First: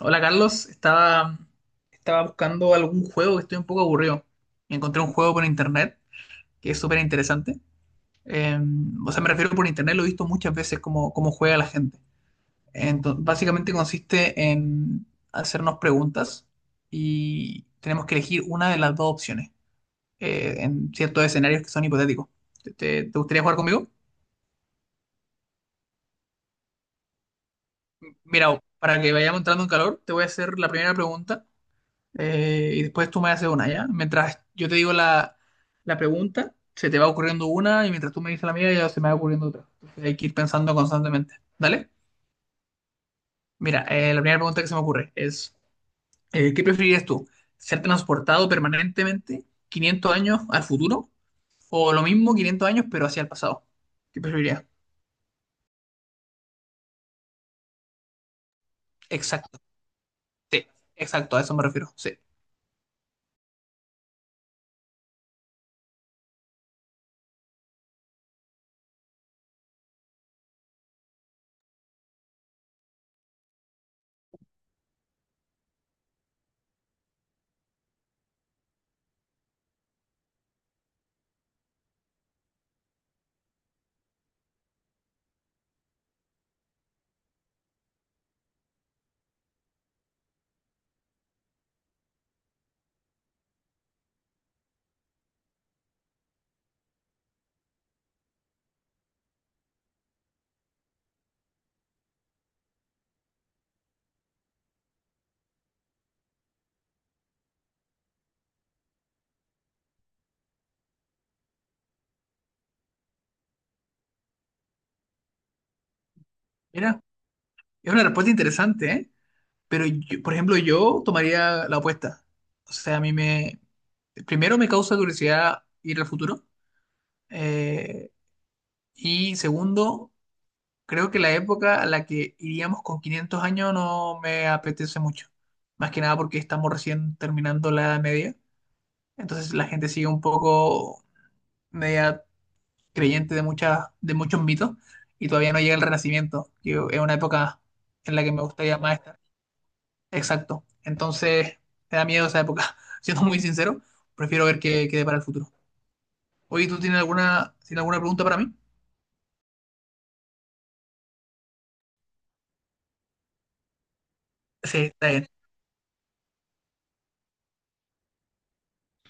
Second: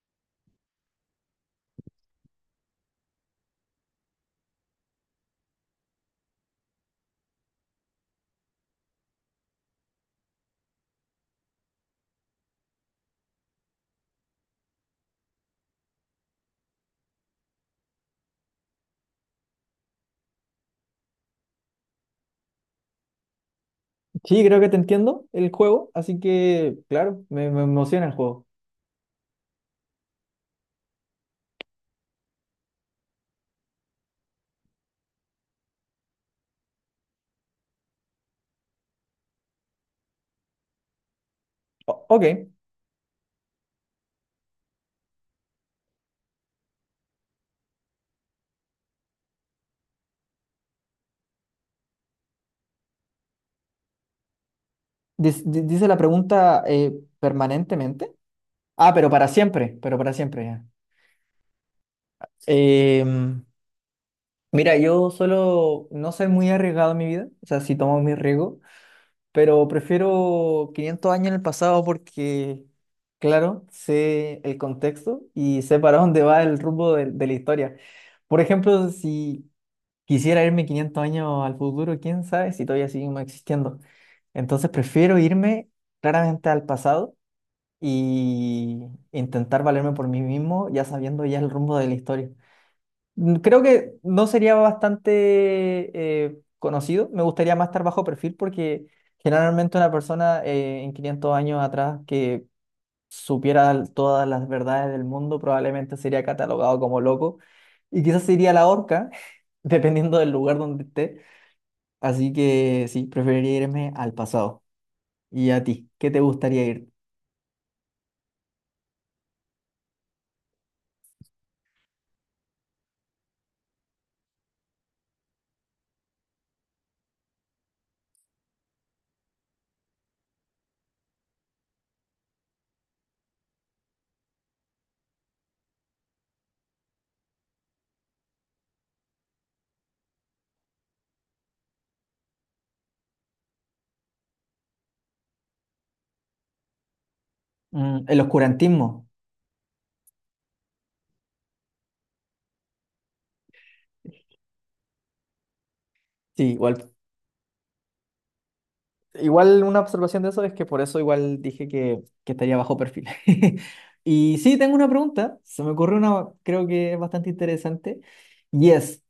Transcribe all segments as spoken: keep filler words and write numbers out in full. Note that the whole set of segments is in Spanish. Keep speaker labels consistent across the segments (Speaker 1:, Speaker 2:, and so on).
Speaker 1: Hola Carlos, estaba, estaba buscando algún juego que estoy un poco aburrido. Encontré un juego por internet que es súper interesante. Eh, o sea, me refiero por internet, lo he visto muchas veces cómo, cómo juega la gente. Entonces, básicamente consiste en hacernos preguntas y tenemos que elegir una de las dos opciones eh, en ciertos escenarios que son hipotéticos. ¿Te, te- te gustaría jugar conmigo?
Speaker 2: Sí, creo que te entiendo el juego, así que, claro, me, me emociona el juego.
Speaker 1: Mira, para que vayamos entrando en calor, te voy a hacer la primera pregunta eh, y después tú me haces una, ¿ya? Mientras yo te digo la, la pregunta, se te va ocurriendo una y mientras tú me dices la mía, ya se me va ocurriendo otra. Entonces hay que ir pensando constantemente, ¿dale?
Speaker 2: O- ok.
Speaker 1: Mira, eh, la primera pregunta que se me ocurre es, eh, ¿qué preferirías tú? ¿Ser transportado permanentemente quinientos años al futuro o lo mismo quinientos años pero hacia el pasado? ¿Qué preferirías?
Speaker 2: Dis- di- dice la pregunta eh, permanentemente. Ah, pero para
Speaker 1: Exacto,
Speaker 2: siempre, pero para siempre ya.
Speaker 1: sí, exacto, a eso me refiero, sí.
Speaker 2: Em, Mira, yo solo no soy muy arriesgado en mi vida, o sea, sí tomo mi riesgo, pero prefiero quinientos años en el pasado porque, claro, sé el contexto y sé para dónde va el rumbo de de la historia. Por ejemplo, si quisiera irme quinientos años al futuro, quién sabe si todavía seguimos existiendo. Entonces prefiero irme claramente al pasado y intentar valerme por mí mismo, ya sabiendo ya el rumbo de la historia. Mm, creo que no sería bastante eh, conocido, me gustaría más estar bajo perfil porque generalmente una persona eh, en quinientos años atrás que supiera l- todas las verdades del mundo probablemente sería catalogado como loco y quizás sería la horca, dependiendo del lugar donde esté. Así que sí, preferiría irme al pasado. ¿Y a ti? ¿Qué te gustaría ir?
Speaker 1: Mira, es una respuesta interesante, ¿eh? Pero yo- por ejemplo, yo tomaría la opuesta. O sea, a mí me, primero, me causa curiosidad ir al futuro. eh, y segundo, creo que la época a la que iríamos con quinientos años no me apetece mucho. Más que nada porque estamos recién terminando la Edad Media. Entonces la gente sigue un poco media creyente de muchas, de muchos mitos, y todavía no llega el Renacimiento, que es una época
Speaker 2: Mm,
Speaker 1: en
Speaker 2: el
Speaker 1: la que me gustaría más
Speaker 2: oscurantismo.
Speaker 1: estar. Exacto. Entonces me da miedo esa época. Siendo muy sincero, prefiero ver qué quede para el futuro.
Speaker 2: Sí,
Speaker 1: Oye, ¿tú
Speaker 2: igual.
Speaker 1: tienes alguna, tienes alguna, pregunta para mí?
Speaker 2: Igual una observación de eso es que por eso igual dije que, que estaría bajo perfil. Y sí, tengo
Speaker 1: Sí,
Speaker 2: una
Speaker 1: está bien.
Speaker 2: pregunta. Se me ocurrió una, creo que es bastante interesante. Y es,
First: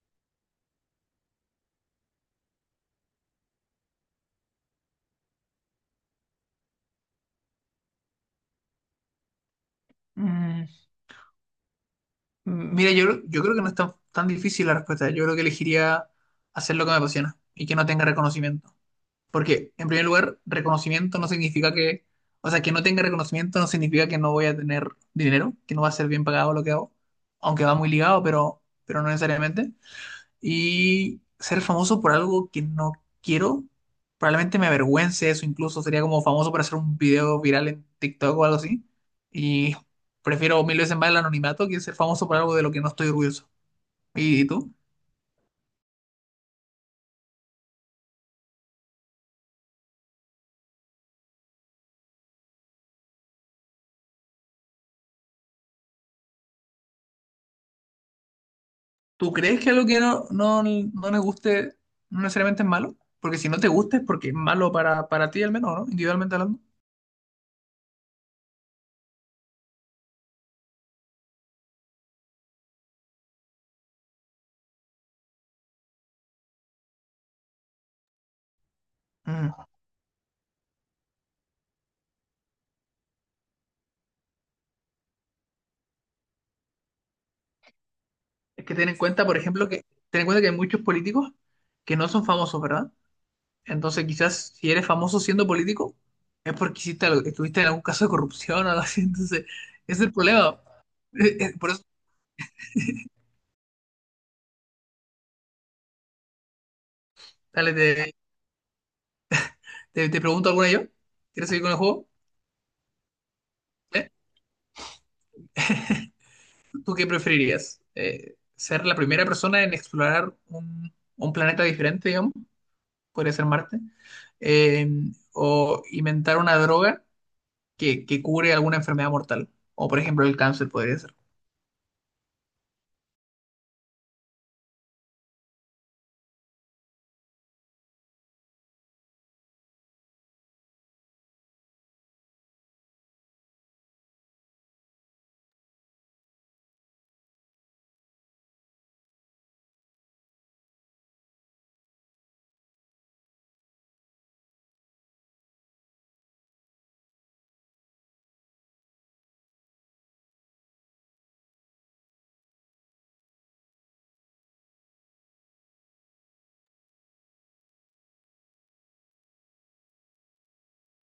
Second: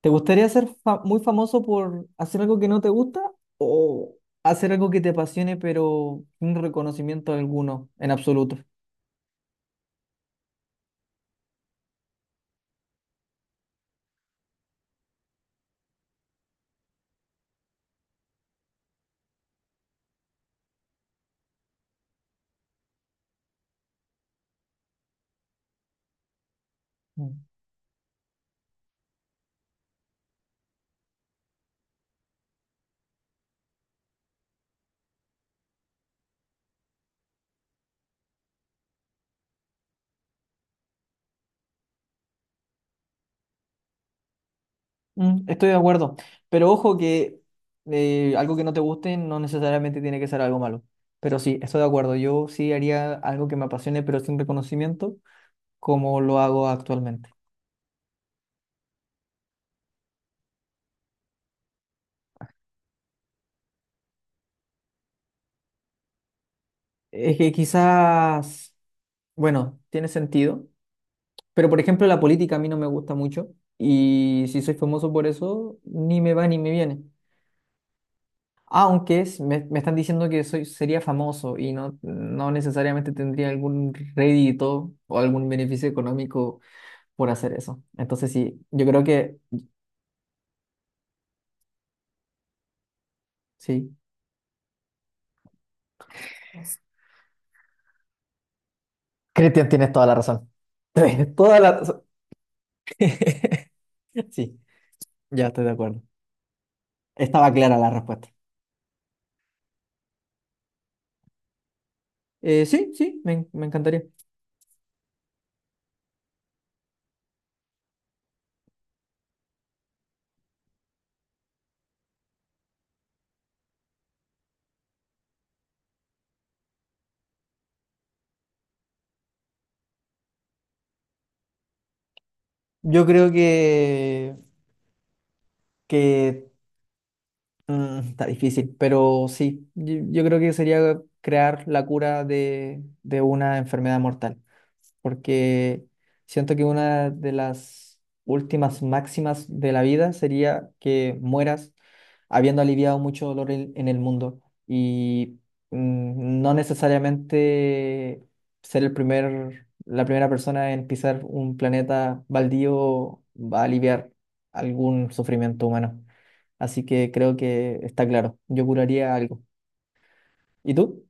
Speaker 2: ¿te gustaría ser fa- muy famoso por hacer algo que no te gusta o hacer algo que te apasione pero sin reconocimiento alguno en absoluto?
Speaker 1: Mm, mira, yo, creo- yo creo que no es tan, tan difícil la respuesta. Yo creo que elegiría hacer lo que me apasiona y que no tenga reconocimiento. Porque, en primer lugar, reconocimiento no significa que, o sea, que no tenga reconocimiento no significa que no voy a tener dinero, que no va a ser bien pagado lo que hago,
Speaker 2: Mm.
Speaker 1: aunque va muy ligado, pero, pero no necesariamente. Y ser famoso por algo que no quiero, probablemente me avergüence eso, incluso sería como famoso por hacer un video viral en TikTok o algo así. Y prefiero mil veces más el anonimato que ser famoso por algo de lo que no estoy orgulloso. ¿Y tú?
Speaker 2: Mm, estoy de acuerdo, pero ojo que eh, algo que no te guste no necesariamente tiene que ser algo malo. Pero sí, estoy de acuerdo. Yo sí haría algo que me apasione, pero sin reconocimiento, como lo hago actualmente.
Speaker 1: ¿Tú crees que algo que no, no, no nos guste no necesariamente es malo? Porque si no te gusta es porque es malo para, para ti al menos, ¿no? Individualmente hablando.
Speaker 2: Es que quizás, bueno, tiene sentido, pero por ejemplo la política a mí no me gusta mucho y si soy famoso por eso, ni me va ni me viene. Aunque es-
Speaker 1: Mm.
Speaker 2: me, me están diciendo que soy, sería famoso y no, no necesariamente tendría algún rédito o algún beneficio económico por hacer eso. Entonces sí,
Speaker 1: Es que
Speaker 2: yo
Speaker 1: ten en
Speaker 2: creo
Speaker 1: cuenta,
Speaker 2: que
Speaker 1: por ejemplo, que ten en cuenta que hay muchos políticos que no son famosos, ¿verdad?
Speaker 2: sí.
Speaker 1: Entonces, quizás si eres famoso siendo político, es porque hiciste algo- estuviste en algún caso de corrupción o algo así. Entonces,
Speaker 2: Cristian, tienes
Speaker 1: ese es
Speaker 2: toda
Speaker 1: el
Speaker 2: la razón.
Speaker 1: problema.
Speaker 2: Tienes
Speaker 1: Eh, eh,
Speaker 2: toda
Speaker 1: Por
Speaker 2: la
Speaker 1: eso,
Speaker 2: razón. Sí, ya estoy de acuerdo. Estaba
Speaker 1: dale,
Speaker 2: clara la
Speaker 1: te,
Speaker 2: respuesta.
Speaker 1: te- te pregunto alguna yo. ¿Quieres seguir con el juego?
Speaker 2: Eh, sí, sí, me, en- me encantaría.
Speaker 1: ¿Eh? ¿Tú qué preferirías? Eh, ¿ser la primera persona en explorar un, un, planeta diferente, digamos? Podría ser Marte. Eh, o inventar una droga que, que cure alguna enfermedad mortal. O, por ejemplo, el cáncer podría ser.
Speaker 2: Yo creo que, que mm, está difícil, pero sí, yo, yo creo que sería crear la cura de, de una enfermedad mortal, porque siento que una de las últimas máximas de la vida sería que mueras habiendo aliviado mucho dolor en, en el mundo y mm, no necesariamente ser el primer, la primera persona en pisar un planeta baldío va a aliviar algún sufrimiento humano. Así que creo que está claro, yo curaría algo. ¿Y tú?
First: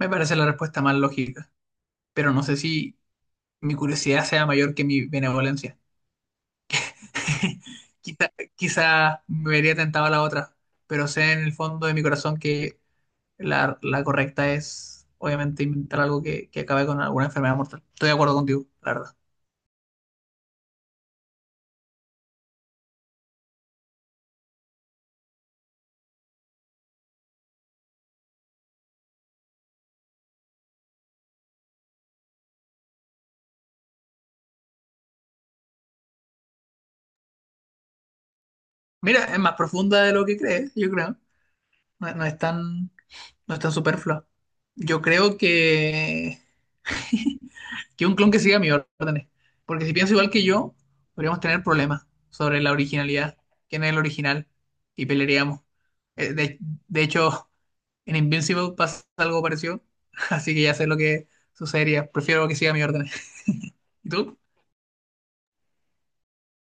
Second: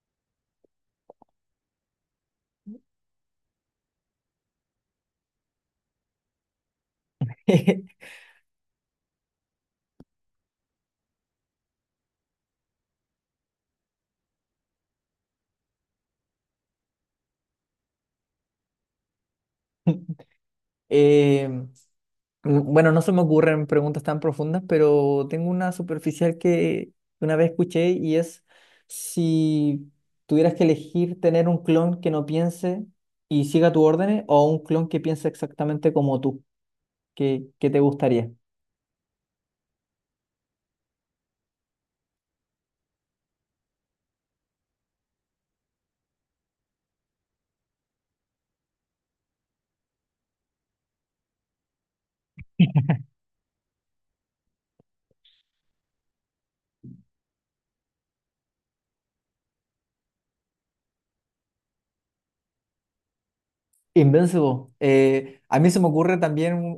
Speaker 1: Me parece la respuesta más lógica, pero no sé si mi curiosidad sea mayor que mi benevolencia. Quizá, quizá me vería tentado a la otra, pero sé en el fondo de mi corazón que la, la correcta es, obviamente, inventar algo que, que acabe con alguna enfermedad mortal. Estoy de acuerdo contigo, la verdad.
Speaker 2: Eh, m- bueno, no se me ocurren preguntas tan profundas, pero tengo una superficial que una vez escuché y es si tuvieras que elegir tener un clon que no piense y siga tus órdenes o un clon que piense exactamente como tú, ¿qué, qué te gustaría?
Speaker 1: Mira, es más profunda de lo que crees, yo creo. No, no es tan, no es tan superflua. Yo creo que Que un clon que siga mis órdenes. Porque si piensa igual que yo, podríamos tener problemas sobre la originalidad. ¿Quién es el original? Y pelearíamos. Eh, De, de hecho, en Invincible pasa algo parecido. Así que ya sé lo que sucedería. Prefiero que siga mis órdenes. ¿Y tú?
Speaker 2: Invincible. Eh, a mí se me ocurre también un,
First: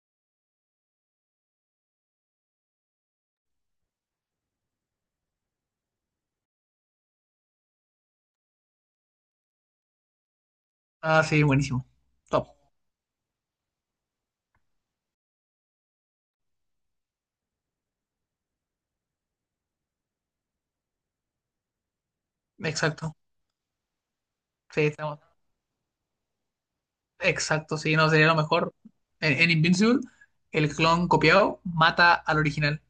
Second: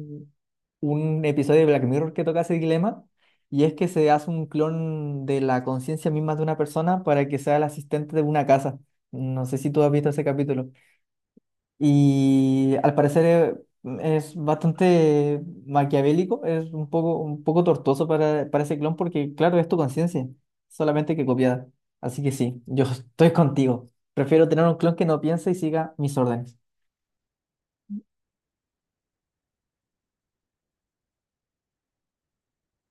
Speaker 2: un- un episodio de Black Mirror que toca ese dilema, y es que se hace un clon de la conciencia misma de una persona para que sea el asistente de una casa. No sé si tú has visto ese capítulo.
Speaker 1: Ah, sí, buenísimo. Top.
Speaker 2: Y al parecer eh, es bastante maquiavélico, es un poco, un poco tortuoso para, para ese clon porque, claro, es tu conciencia, solamente que copiada. Así que sí, yo
Speaker 1: Exacto.
Speaker 2: estoy contigo. Prefiero tener un
Speaker 1: Sí,
Speaker 2: clon que
Speaker 1: estamos.
Speaker 2: no piense y siga mis órdenes.
Speaker 1: Exacto, sí, no sería lo mejor. En, en Invincible, el clon copiado mata al original.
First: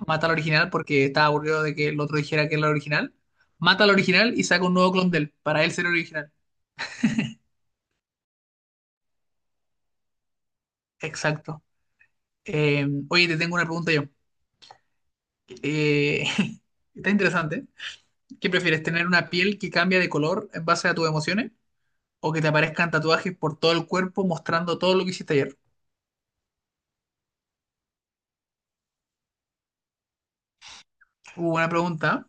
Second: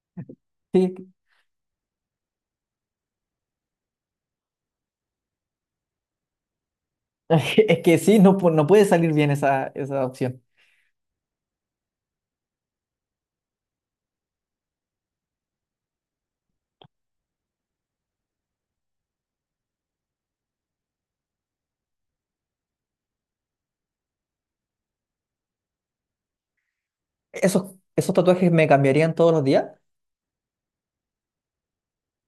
Speaker 1: Mata al original
Speaker 2: Sí,
Speaker 1: porque estaba aburrido de que el otro dijera que era el original, mata al original y saca un nuevo clon de él, para él ser el original.
Speaker 2: es que sí, no, pu- no puede salir bien esa, esa opción.
Speaker 1: Exacto. Eh, oye, te tengo una pregunta yo. Eh, Está interesante. ¿Qué prefieres, tener una piel que cambia de color en base a tus emociones o que te aparezcan tatuajes por todo el cuerpo mostrando todo lo que hiciste ayer?
Speaker 2: ¿Esos, esos tatuajes me cambiarían todos los días?
Speaker 1: Uh, buena pregunta.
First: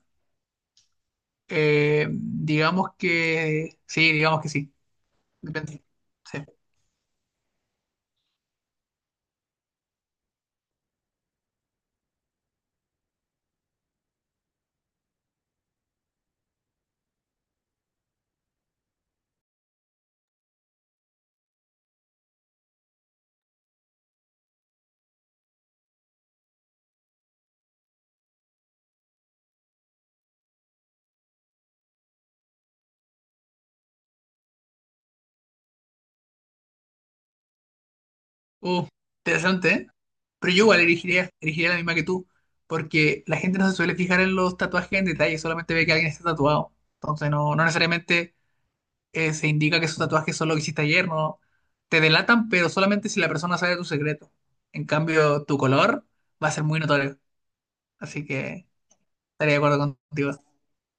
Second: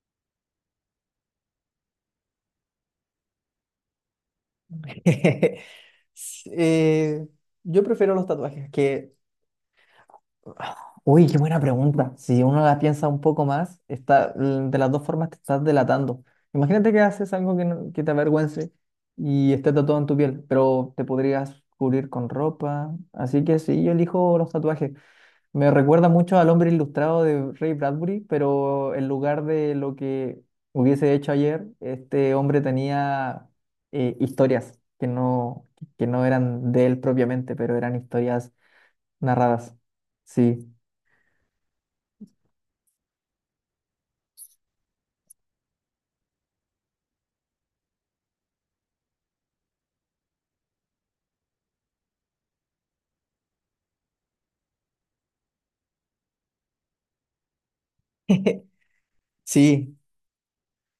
Speaker 1: Eh, digamos que sí, digamos que sí. Depende. Sí.
Speaker 2: S- eh, yo prefiero los tatuajes que... Uy, qué buena pregunta. Si uno la piensa un poco más, está, l- de las dos formas te estás delatando. Imagínate que haces algo que, no- que te avergüence y esté tatuado en tu piel, pero te podrías cubrir con ropa. Así que sí, yo elijo los tatuajes. Me recuerda mucho al hombre ilustrado de Ray Bradbury, pero en lugar de lo que hubiese hecho ayer, este hombre tenía eh, historias que no, que no eran de él propiamente, pero eran historias
Speaker 1: Uh, Interesante,
Speaker 2: narradas.
Speaker 1: ¿eh? Pero yo
Speaker 2: Sí.
Speaker 1: igual elegiría, elegiría la misma que tú, porque la gente no se suele fijar en los tatuajes en detalle, solamente ve que alguien está tatuado. Entonces no, no necesariamente eh, se indica que esos tatuajes son lo que hiciste ayer, ¿no? Te delatan, pero solamente si la persona sabe tu secreto. En cambio, tu color va a ser muy notorio. Así que estaría de acuerdo
Speaker 2: Sí.
Speaker 1: contigo.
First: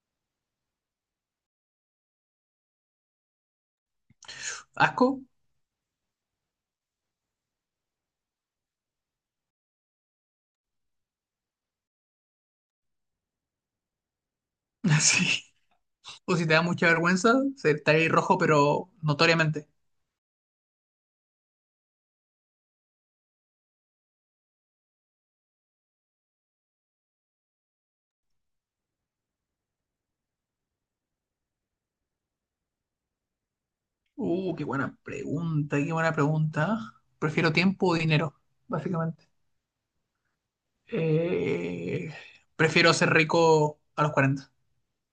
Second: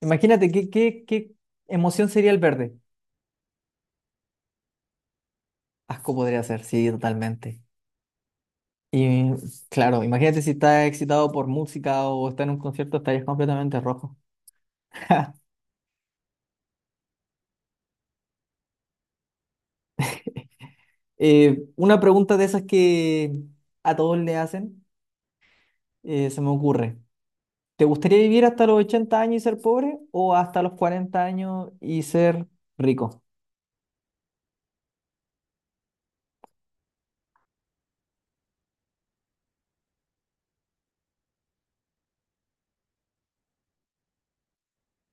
Speaker 2: Imagínate, ¿qué, qué, qué emoción sería el verde?
Speaker 1: ¿Asco?
Speaker 2: Asco podría ser, sí, totalmente. Y claro, imagínate si estás excitado por música o estás en un concierto, estarías completamente rojo.
Speaker 1: Sí. O si te da mucha vergüenza, se- estaría ahí rojo, pero notoriamente.
Speaker 2: Eh, una pregunta de esas que a todos le hacen, eh, se me ocurre. ¿Te gustaría vivir hasta los ochenta años y ser pobre o hasta los cuarenta años y ser rico?
Speaker 1: Uh, qué buena pregunta, qué buena pregunta. Prefiero tiempo o dinero, básicamente. Eh, Prefiero ser rico a los cuarenta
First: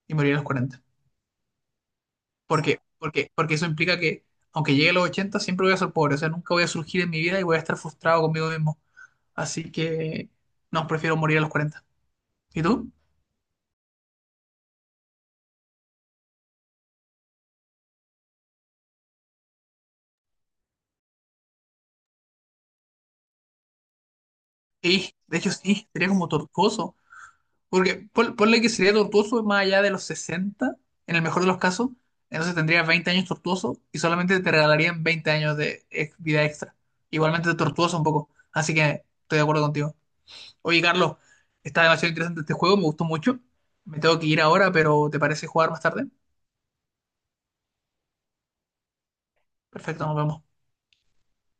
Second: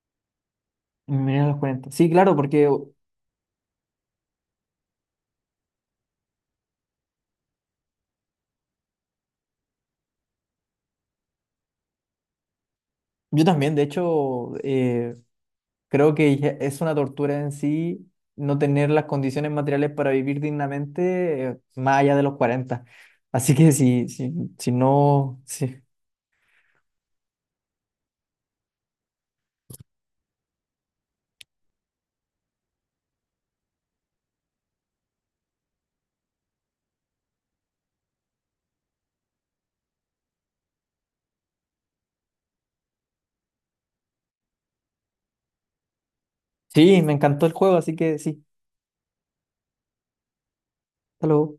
Speaker 1: y morir a los cuarenta.
Speaker 2: Mira, los cuarenta sí, claro,
Speaker 1: ¿Por
Speaker 2: porque
Speaker 1: qué? Porque, porque eso implica que, aunque llegue a los ochenta siempre voy a ser pobre. O sea, nunca voy a surgir en mi vida y voy a estar frustrado conmigo mismo. Así que, no, prefiero morir a los cuarenta. ¿Y tú?
Speaker 2: yo también, de hecho, eh, creo que ya es una tortura en sí no tener las condiciones materiales para vivir dignamente, eh, más allá de los cuarenta. Así que sí, sí, si
Speaker 1: Y, de
Speaker 2: no...
Speaker 1: hecho,
Speaker 2: Sí.
Speaker 1: sí, sería como tortuoso. Porque pon- ponle que sería tortuoso más allá de los sesenta, en el mejor de los casos, entonces tendrías veinte años tortuoso y solamente te regalarían veinte años de ex- vida extra. Igualmente tortuoso un poco, así que estoy de acuerdo contigo. Oye, Carlos, está demasiado interesante este juego, me gustó mucho. Me tengo que ir ahora, pero ¿te parece jugar más tarde?
Speaker 2: Sí, me encantó el juego, así que sí.
Speaker 1: Perfecto, nos vemos.
Speaker 2: Hasta luego.